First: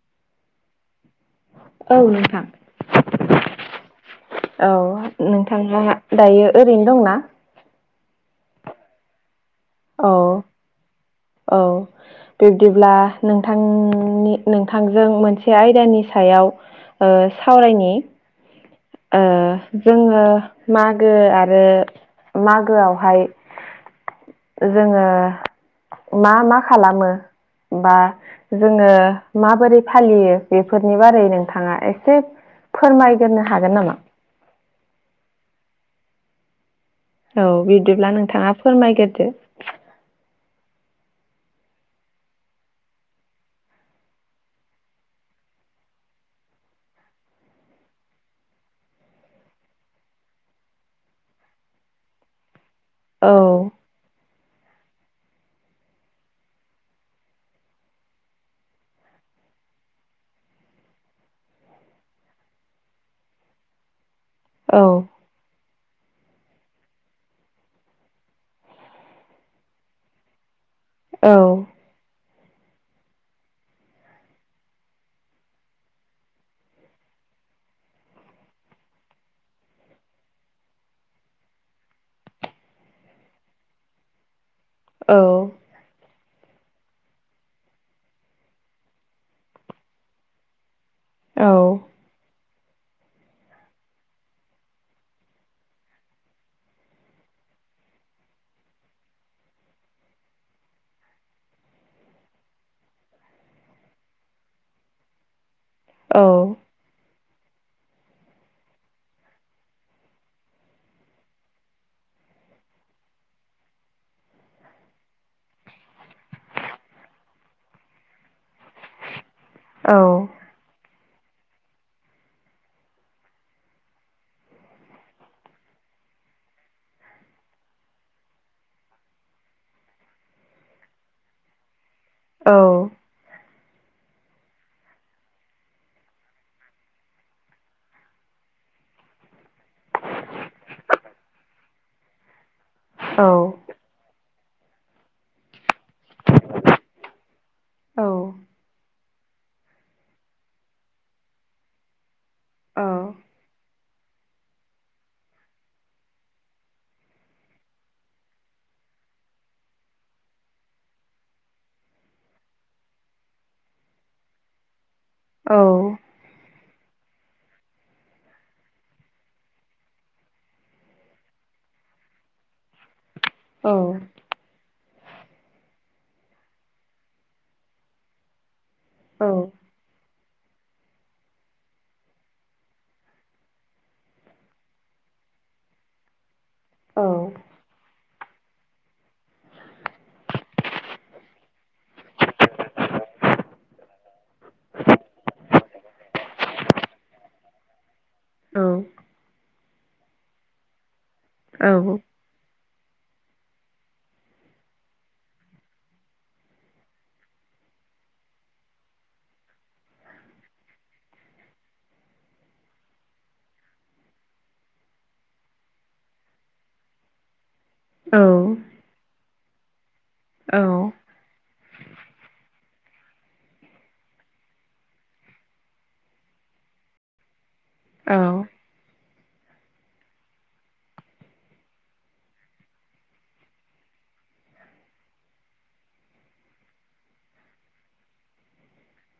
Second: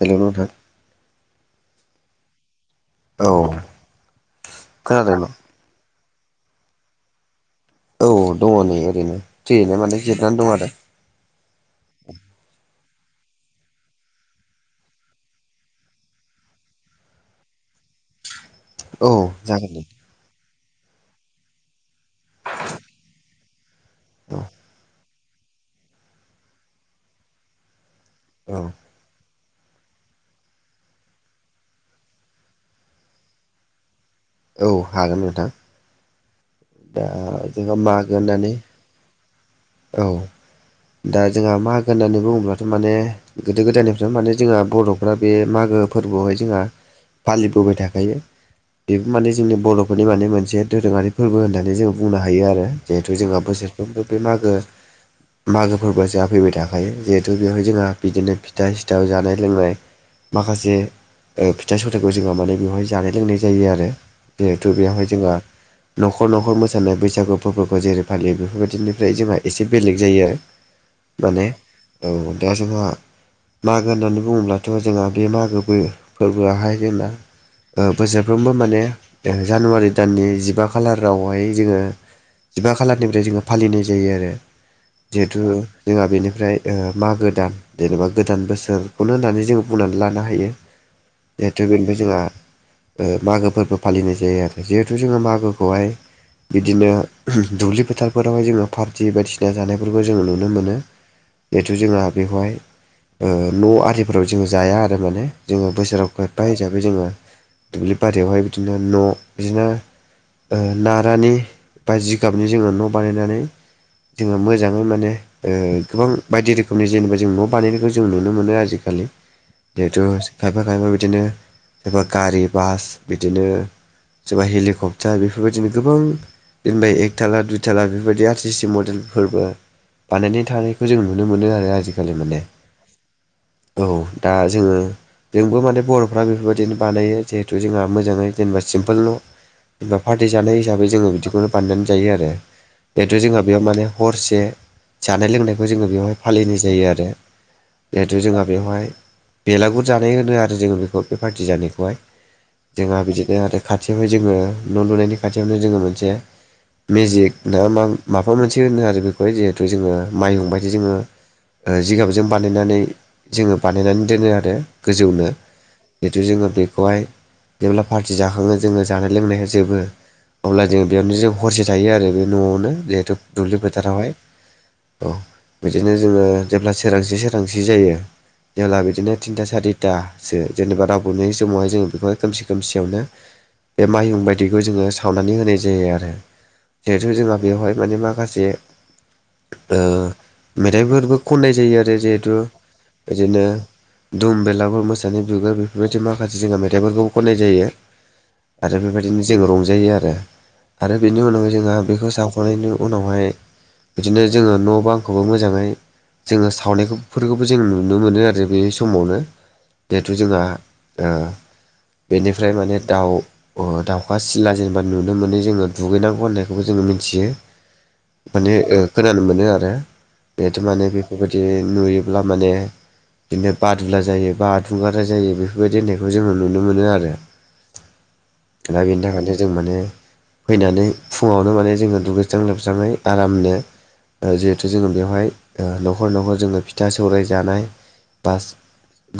Hello नोंथां। औ नोंथां औ औ खोनादों नों नोंथाङा दायो ओरैनो दंना? औ दङ नै ओरैनो फ्रियैनो माने औ जिरनानै दं आरो। औ। बिब्दिब्ला नोंथांनि नोंथांजों मोनसे आयदानि सायाव ओ सावरायनि औ जागोन दे जोङो मागो आरो मागोआवहाय औ जोङो मा मा खालामो बा औ जोङो माबोरै फालियो बेफोरनि बारै नोंथाङा एसे फोरमाय गोरनो हागोन नामा? औ हागोन नोंथां। दा औ जोंहा बिब्दिब्ला मागो नोंथाङा होननानै फोरमायग्रोदो। औ। दा जोंहा मागो होननानै बुङोब्लाथ' माने गोदो गोदायनिफ्राय माने जोंहा बर'फ्रा बे मागो फोरबोआवहाय जोंहा फालिबोबाय थाखायो। बेबो माने जोंनि बर'फोरनि माने मोनसे दोरोङारि फोरबो होनना नै जों बुंनो हायो आरो। जिहेथु औ जोंहा बोसोरफ्रोमबो बे मागो मागोफोरबोआ जाहा फैबाय थाखायो। जिहेथु बेवहाय जोंहा बिदिनो फिथा सिथाव जानाय लोंनाय माखासे ओ फिथा सथाखौ जोंहा माने बेवहाय जानाय लोंनाय जायो आरो। जिहेथु औ बेवहाय जोंहा न'खर न'खर मोसानाय बैसागु फोरबोखौ जेरै फालियो बेफोरबायदिनिफ्राय जोंहा एसे बेलेग जायो आरो। माने औ। औ दा जोंहा मागो होननानै बुङोब्लाथ' जोंहा बे मागो बो फोरबोआहाय जोंना ओ बोसोरफ्रोमबो माने ओ जानुवारि दाननि जिबा खालारावहाय जोङो जिबा खालारनिफ्राय जोङो फालिनाय जायो आरो। औ जिहेथु जोंहा बेनिफ्राय ओ मागो दान। जेनेबा गोदान बोसोरखौनो होननानै जों बुंनानै लानो हायो। जिहेथु बेनिफाय जोंहा ओ मागो फोरबो फालिनाय जायो आरो। जिहेथु जोङो मागोखौहाय बिदिनो दुब्लि फोथारफोरावहाय जोङो पार्टि बायदिसिना जानायफोरखौ जोङो नुनो मोनो। जिहेथु जोंहा बेवहाय ओ न' आरिफोराव जोङो जाया आरो माने। जोङो बोसोराव फोथथा हिसाबै जोङो दुब्लि बारियावहाय बिदिनो न' बिदिनो ओ नारानि बा जिगाबनि जोङो न' बानायनानै जोङो मोजाङै माने ओ गोबां बायदि रोखोमनि जेनेबा जों न' बानायनायखौ जों नुनो मोनो आजिखालि। जिहेतु खायफा खायफा बिदिनो सोरबा गारि बास बिदिनो सोरबा हेलिकप् दा बेफोरबायदिनो गोबां जेनेबा एकथाला दुइथाला बेफोरबायदि आर सि सि मडेल फोरबो बानायनाय थानायखौ जों नुनो मोनो आरो आजिखालि माने। औ औ दा जोङो जोंबो माने बर'फ्रा बेफोरबायदिनो बानायो। जिहेथु जोंहा मोजाङै जेनेबा सिम्पोल न'। जेनबा पार्टि जानाय हिसाबै जोङो बिदिखौनो बानायनानै जायो आरो। जिहेथु जोंहा बेयाव माने हरसे जानाय लोंनायखौ जोङो बेवहाय फालिनाय जायो आरो। जिहेथु जोंहा बेवहाय बेलागुर जानाय होनो आरो जोङो बेखौ बे पार्टि जानायखौहाय। जोंहा बिदिनो आरो खाथियावहाय जोङो न' लुनायनि खाथियावनो जोङो मोनसे मेजिक ना मा माबा मोनसे होनो आरो बेखौहाय जिहेथु जोङो माइहुं बायदि जोङो ओ जिगाबजों बानायनानै जोङो बानायनानै दोनो आरो गोजौनो। औ। जिहेतु जोङो बेखौहाय जेब्ला पार्टि जाखाङो जोङो जानाय लोंनाय हो जोबो अब्ला जों बेयावनो जों हरसे थायो आरो बे न'आवनो जिहेथु दुब्लि फोथारावहाय। औ, बिदिनो जोङो जेब्ला सोरांसि सोरांसि जायो। जेब्ला बिदिनो थिनथा सारि थासो जेनेबा रावबो नुयै समावहाय जों बेखौहाय खोमसि खोमसियावनो बे माइहुं बाय दिखौ जोङो सावनानै होनाय जायो आरो। जिहेथु जोंहा बेवहाय माने माखासे ओ मेथाइफोरबो खननाय जायो आरो जिहेथु इदिनो दुम बेलागुर मोसानि बिगुर बेफोरबायदि माखासे जोंहा मेथाइफोरखौ खननाय जायो। औ। दिनो जों रंजायो आरो। आरो बेनि उनावहाय जोंहा बेखौ सावखांनायनि उनावहाय बिदिनो जोङो न' बांखौबो मोजाङै जोङो सावनायखौफोरखौबो जों नुनो मोनो आरो बे समावनो। देहुथु जोंहा ओ बेनिफ्राय माने दाउ ओ दाउखा सिला जेनेबा नुनो मोनै जोङो दुगैनांगौ होननायखौबो जोङो मिन्थियो। माने ओ खोनानो मोनो आरो। बेहेथु' माने बे बेबायदि नुयोब्ला माने बिदिनो बादुला जायो बा दुंगारा जायो बेफोरबायदि होननायखौ जोङो नुनो मोनो आरो। औ। दा बेनि थाखायनो जों माने फैनानै फुङावनो माने जोङो दुगैस्रां लोबस्राङै आरामनो ओ जिहेथु जोङो बेवहाय ओ न'खर न'खर जोङो फिथा, सौराइ जानाय बास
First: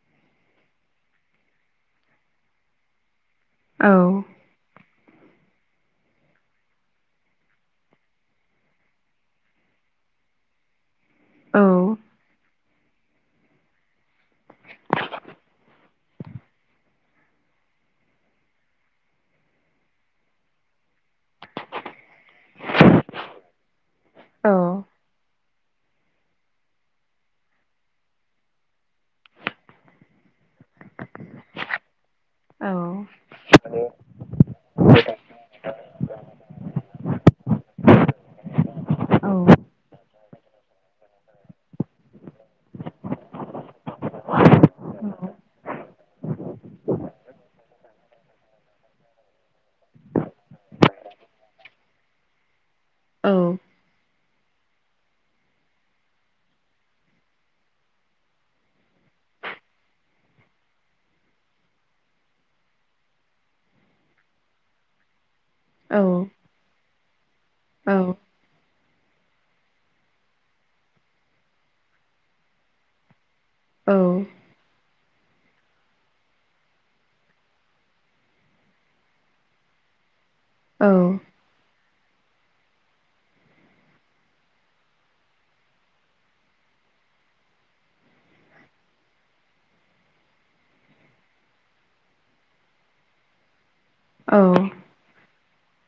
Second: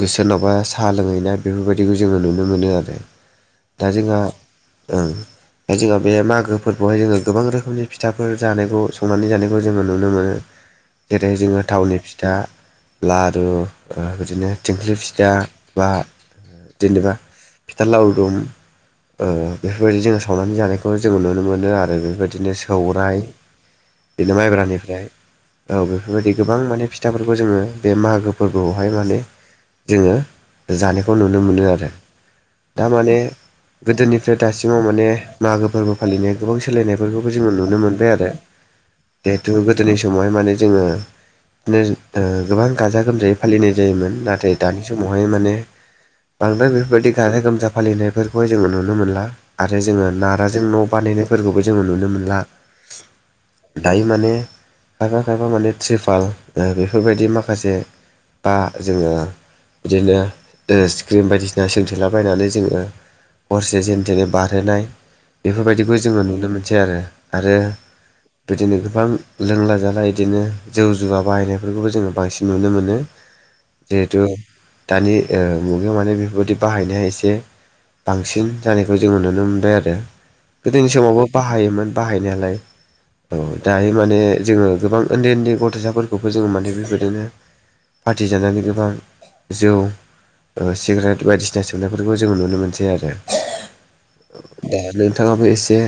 गोसोरनावबा साहा लोंहैनाय बेफोरबायदिखौ जोङो नुनो मोनो आरो दा जोंहा ओं। जोंहा बे मागो फोरखौहाय जोङो गोबां रोखोमनि फिथाफोर जानायखौ सौनानै जानायखौ जोङो नुनो मोनो। जेरै जोङो थावनि फिथा लारु ओ बिदिनो थिंख्लि फिथा बा जेनेबा फिथा लावदुम ओ बेफोरबायदि जोङो सावनानै जानायखौ जोङो नुनो मोनो आरो बेफोरबायदिनो सौराय दिनो माइब्रानिफ्राय औ बेफोरबायदि गोबां माने फिथाफोरखौ जोङो बे मागो फोरबोआवहाय माने जोङो जानायखौ नुनो मोनो आरो दा माने गोदोनिफ्राय दासिमाव माने मागो फोरबो फालिनाय गोबां सोलायनायफोरखौबो जोङो नुनो मोनबाय आरो। जिहेथु गोदोनि समावहाय माने जोङो दिनो ओ गोबां गाजा गोमजायै फालिनाय जायोमोन नाथाय दानि समावहाय माने बांद्राय बेफोरबायदि गाजा गोमजा फालिनायफोर खौहाय जोङो नुनो मोनला आरो जोङो नाराजों न' बानायनायफोरखौबो जोङो नुनो मोनला। दायो माने खायफा खायफा माने त्रिपाल ओ बेफोरबायदि माखासे बा जोङो बिदिनो ओ स्क्रिम बायदिसिना सोंथेलाबायनानै जोङो हरसे जेन थेनै बारहोनाय बेफोरबायदिखौ जोङो नुनो मोनसै आरो आरो बिदिनो गोबां लोंला जाला इदिनो जौ जुवा बाहायनायफोरखौबो जोङो बांसिन नुनो मोनो। जिहेथु दानि ओ मुगायाव माने बेफोरबायदि बाहायनाया एसे बांसिन जानायखौ जोङो नुनो मोनबाय आरो गोदोनि समावबो बाहायोमोन बाहायनायालाय। औ दायो माने जोङो गोबां ओन्दै ओन्दै गथ'साफोरखौबो जोङो माने बेबायदिनो पार्टि जानानै गोबां जौ ओ सिगरेट बायदिसिना सोमनायफोरखौ जोङो नुनो मोनसै आरो। औ। दा नोंथाङाबो एसे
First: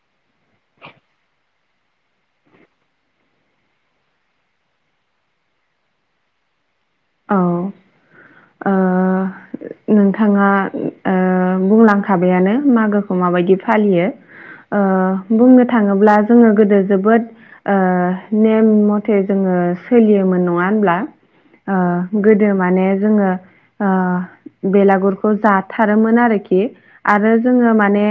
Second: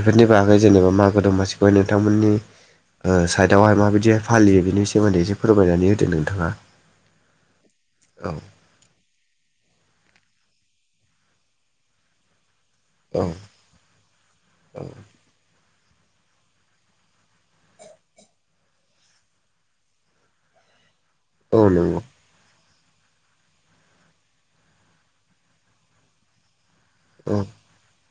बेफोरनि बागै जेनेबा मागो दमासिखौहाय नोंथांमोननि ओ साइदावहाय माबायदिहाय फालियो बिनि सोमोन्दै एसे फोरमायनानै होदों नोंथाङा। औ औ औ। ओ नोंथाङा ओ बुंलांखाबायानो मागो खौ औ माबायदि फालियो औ ओ बुंनो थाङोब्ला जोङो गोदो जोबोद ओ नेम मथे जोङो सोलियोमोन नङा होनब्ला? औ ओ नंगौ। गोदो माने जोङो ओ बेलागुरखौ जाथारोमोन आरोखि। औ आरो जोङो माने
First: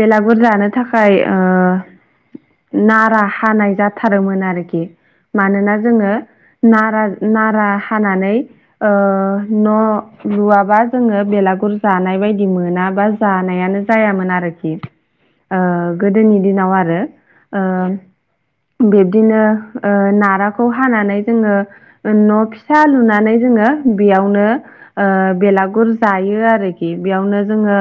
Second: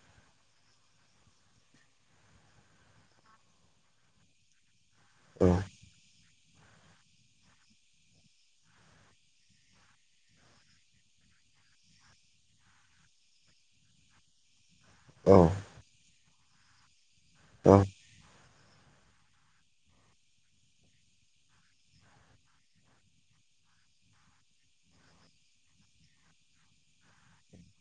बेलागुर जानो थाखाय ओ नारा हानाय जाथारोमोन आरोखि। औ मानोना जोङो नारा नारा हानानै ओ न' लुवाबा जोङो बेलागुर जानाय बायदि मोना बा जानायानो जायामोन आरोखि। औ। ओ गोदोनि दिनाव आरो अ बिबदिनो ओ नाराखौ हानानै जोङो न' फि सा लुनानै जोङो बेयावनो ओ बेलागुर जायो आरोखि बेयावनो जोङो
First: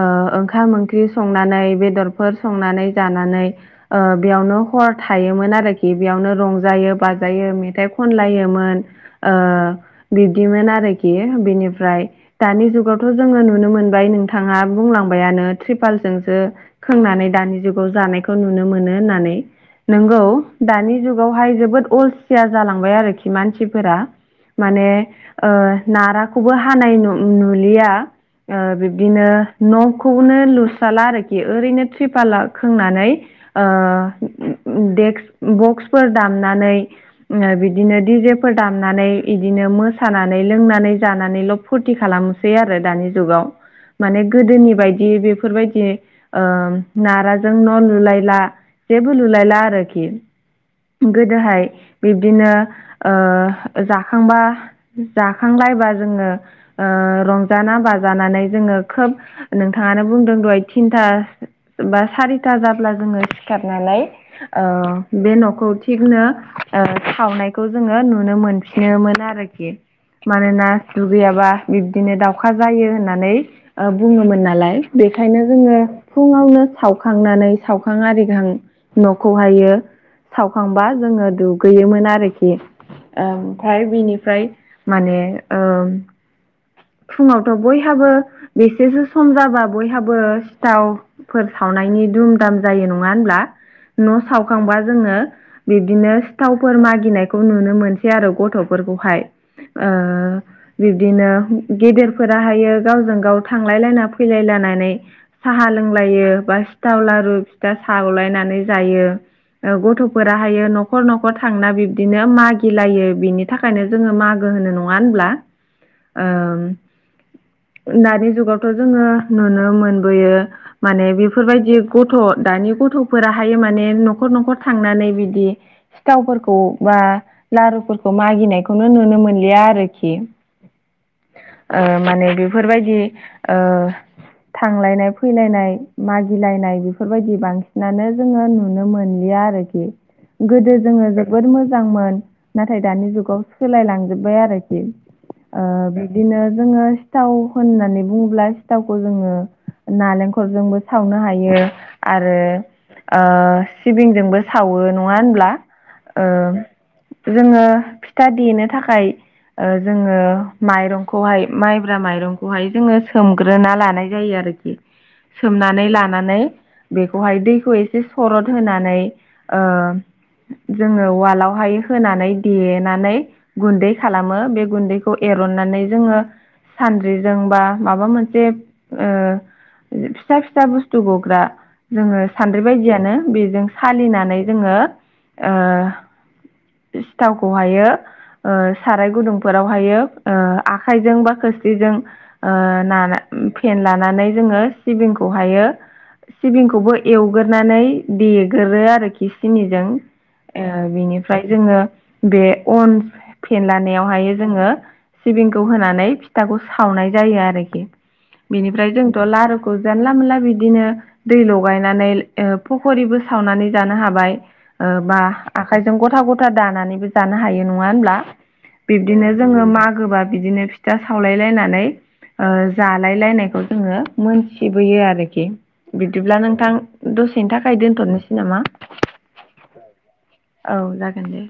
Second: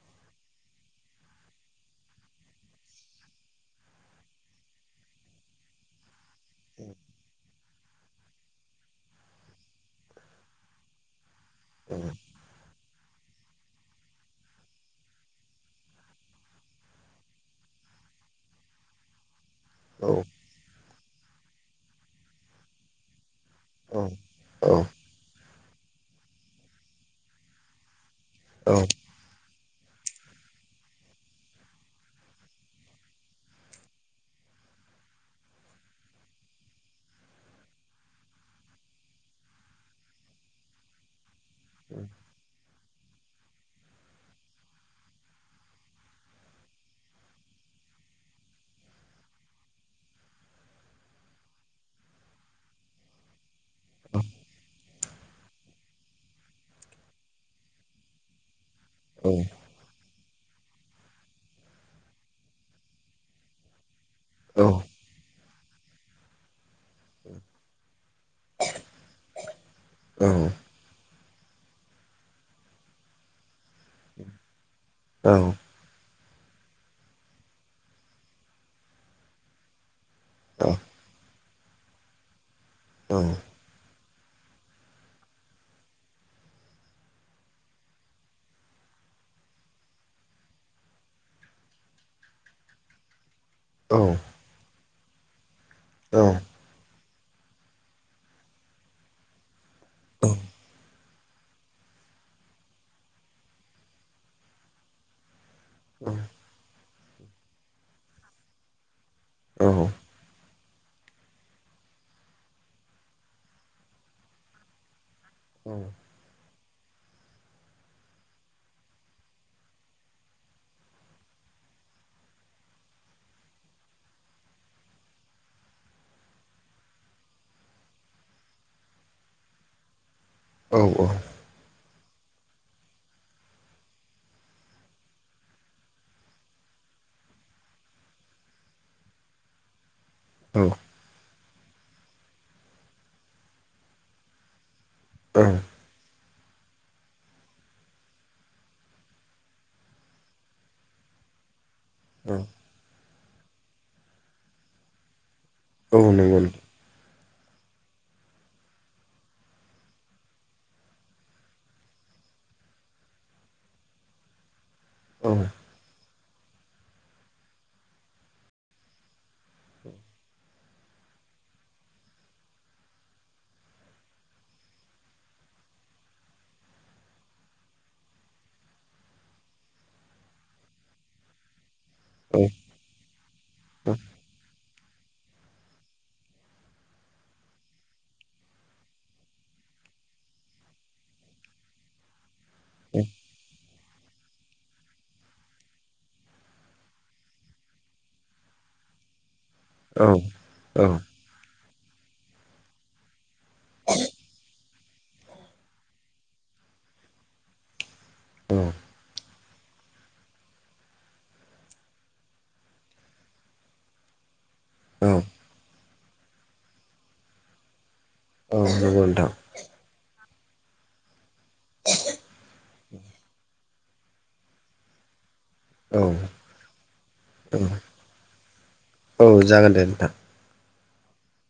ओ ओंखाम-ओंख्रि संनानै बेदरफोर संनानै जानानै ओ बेयावनो हर थायोमोन आरोखि बेयावनो रंजायो बाजायो मेथाइ खनलायोमोन ओ बिब्दिमोन आरोखि औ बिनिफ्राय दानि जुगावथ' जोङो नुनो मोनबाय नोंथाङा बुंलांबायानो त्रिपालजोंसो खोंनानै दानि जुगाव जानायखौ नुनो मोनो होननानै औ नोंगौ दानि जुगावहाय जोबोद अलसिया जालांबाय आरोखि मानसिफोरा औ माने ओ नाराखौबो हानाय नु-नुलिया ओ बिब दिनो न'खौनो लुस्राला आरोखि ओरैनो थ्रिपाल खोंनानै ओ देक्स बक्सफोर दामनानै ओ बिदिनो दिजेफोर दाम नानै इदिनो मोसानानै लोंनानै जानानैल' फुरथि खालामसै आरो दानि जुगाव माने गोदोनि बायदि बेफोरबायदि ओ नाराजों न' लुलायला जेबो लुलायला आरोखि गोदोहाय बिबदिनो ओ जाखांबा जाखांलायबा जोङो ओ रंजाना बाजानानै जोङो खोब औ नोंथांङानो बुंदों दह'य थिनथा बा सारिथा जाब्ला जोंङो सिखारनानै औ नंगौ औ ओ बे न'खौ थिगनो ओ सावनायखौ जोङो नुनो मोन खिनोमोन आरोखि मानोना दुगैयाबा बिब्दिनो दावउखा जायो होननानै ओ बुङोमोन नालाय बेखायनो जोङो फुङावनो सावखांनानै सावखां आरि गां न'खौहायो सावखांबा जोङो दुगैयोमोन आरोखि ओम फ्राय बिनिफ्राय माने ओम फुङावथ' बयहाबो बेसेसो सम जाबा बयहाबो सिथाव फोर सावनायनि दुम दाम जायो नङा होनब्ला? न' सावखांबा जोङो बिदिनो सिथाव फोर मागिनायखौ नुनो मोनसै आरो गथ'फोरखौहाय ओ बिब बिदिनो गेदेरफोराहायो गावजों गाव थांलायलायना फैलायलायनानै साहा लों लायो बा सिथाव लारु फिथा सावलायनानै जायो ओ गथ' फोराहायो न'खर न'खर थांना बिबदिनो मागिलायो बिनि थाखायनो जोंङो मागो होनो नंङा होनब्ला? ओम ओम दानि जुगावथ' जोंङो नुनो मोनबोयो माने बिफोरबायदि गथ' दानि गथ'फोराहायो माने न'खर न'खर थांनानै बिदि सिथावफोरखौ बा लारुफोरखौ मागिनायखौनो नुनो मोनलिया आरोखि औ औ ओ माने बेफोरबायदि ओ थांलायनाय फैलायनाय मागिलायनाय बेफोरबायदि बांसिनानो जोङो नुनो मोनलिया आरो [inaudible] गोदो जोङो जोबोद मोजांमोन नाथाय दानि जुगाव सोलायलांजोब्बाय आरोखि ओ बिदिनो जोङो सिथाव होननानै बुङोब्ला सिथावखौ जोङो नालेंखरजोंबो सावनो हायो। आरो ओ सिबिंजोंबो सावो नङा होनब्ला? ओ जोङो फिथा देनो थाखाय ओ जोङो माइरं खौहाय माइब्रा माइरंखौहाय जोङो सोमग्रोना लानाय जायो आरोखि सोमना नै लानानै बेखौहाय दैखौ एसे सरद होनानै ओ जोङो उवालावहाय होनानै देनानै गुन्दै खालामो बे गुन्दैखौ एरननानै जोङो सानद्रिजों बा माबा मोनसे ओ फिसा फिसा बुस्थु गग्रा जोङो सान्द्रि बायदियानो बेजों सालिनानै जोङो ओ सिथावखौहायो ओ साराय गुदुंफोरावहायो ओ आखायजों बा खोरस्लिजों ओ नाना फेनलानानै जोङो सिबिंखौहायो सिबिंखौबो एवगोरनानै देगोरो आरोखि सिनि जों ओ बिनिफ्राय जोङो बे अन फेनलानायावहाय जोङो सिबिंखौ होनानै फिथाखौ सावनाय जायो आरोखि बेनिफ्राय जोंथ' लारु जानला मोनला बिदिनो दै लगायनानै ओ फखरिबो सावनानै जानो हाबाय। ओ बा आखायजों गथा गथा दानानैबो जानो हायो नङा होनब्ला? नंगौ बिब्दिनो नोंथां जोङो मागोबा बिदिनो फिथा सावलायलायनानै ओ जालाय लायनायखौ जोङो मोनथिबोयो आरोखि। औ बिदिब्ला नोंथां दसेनि औ थाखाय दोनथ'नोसै नामा? औ जागोन दे नोंथां औ जागोन दे।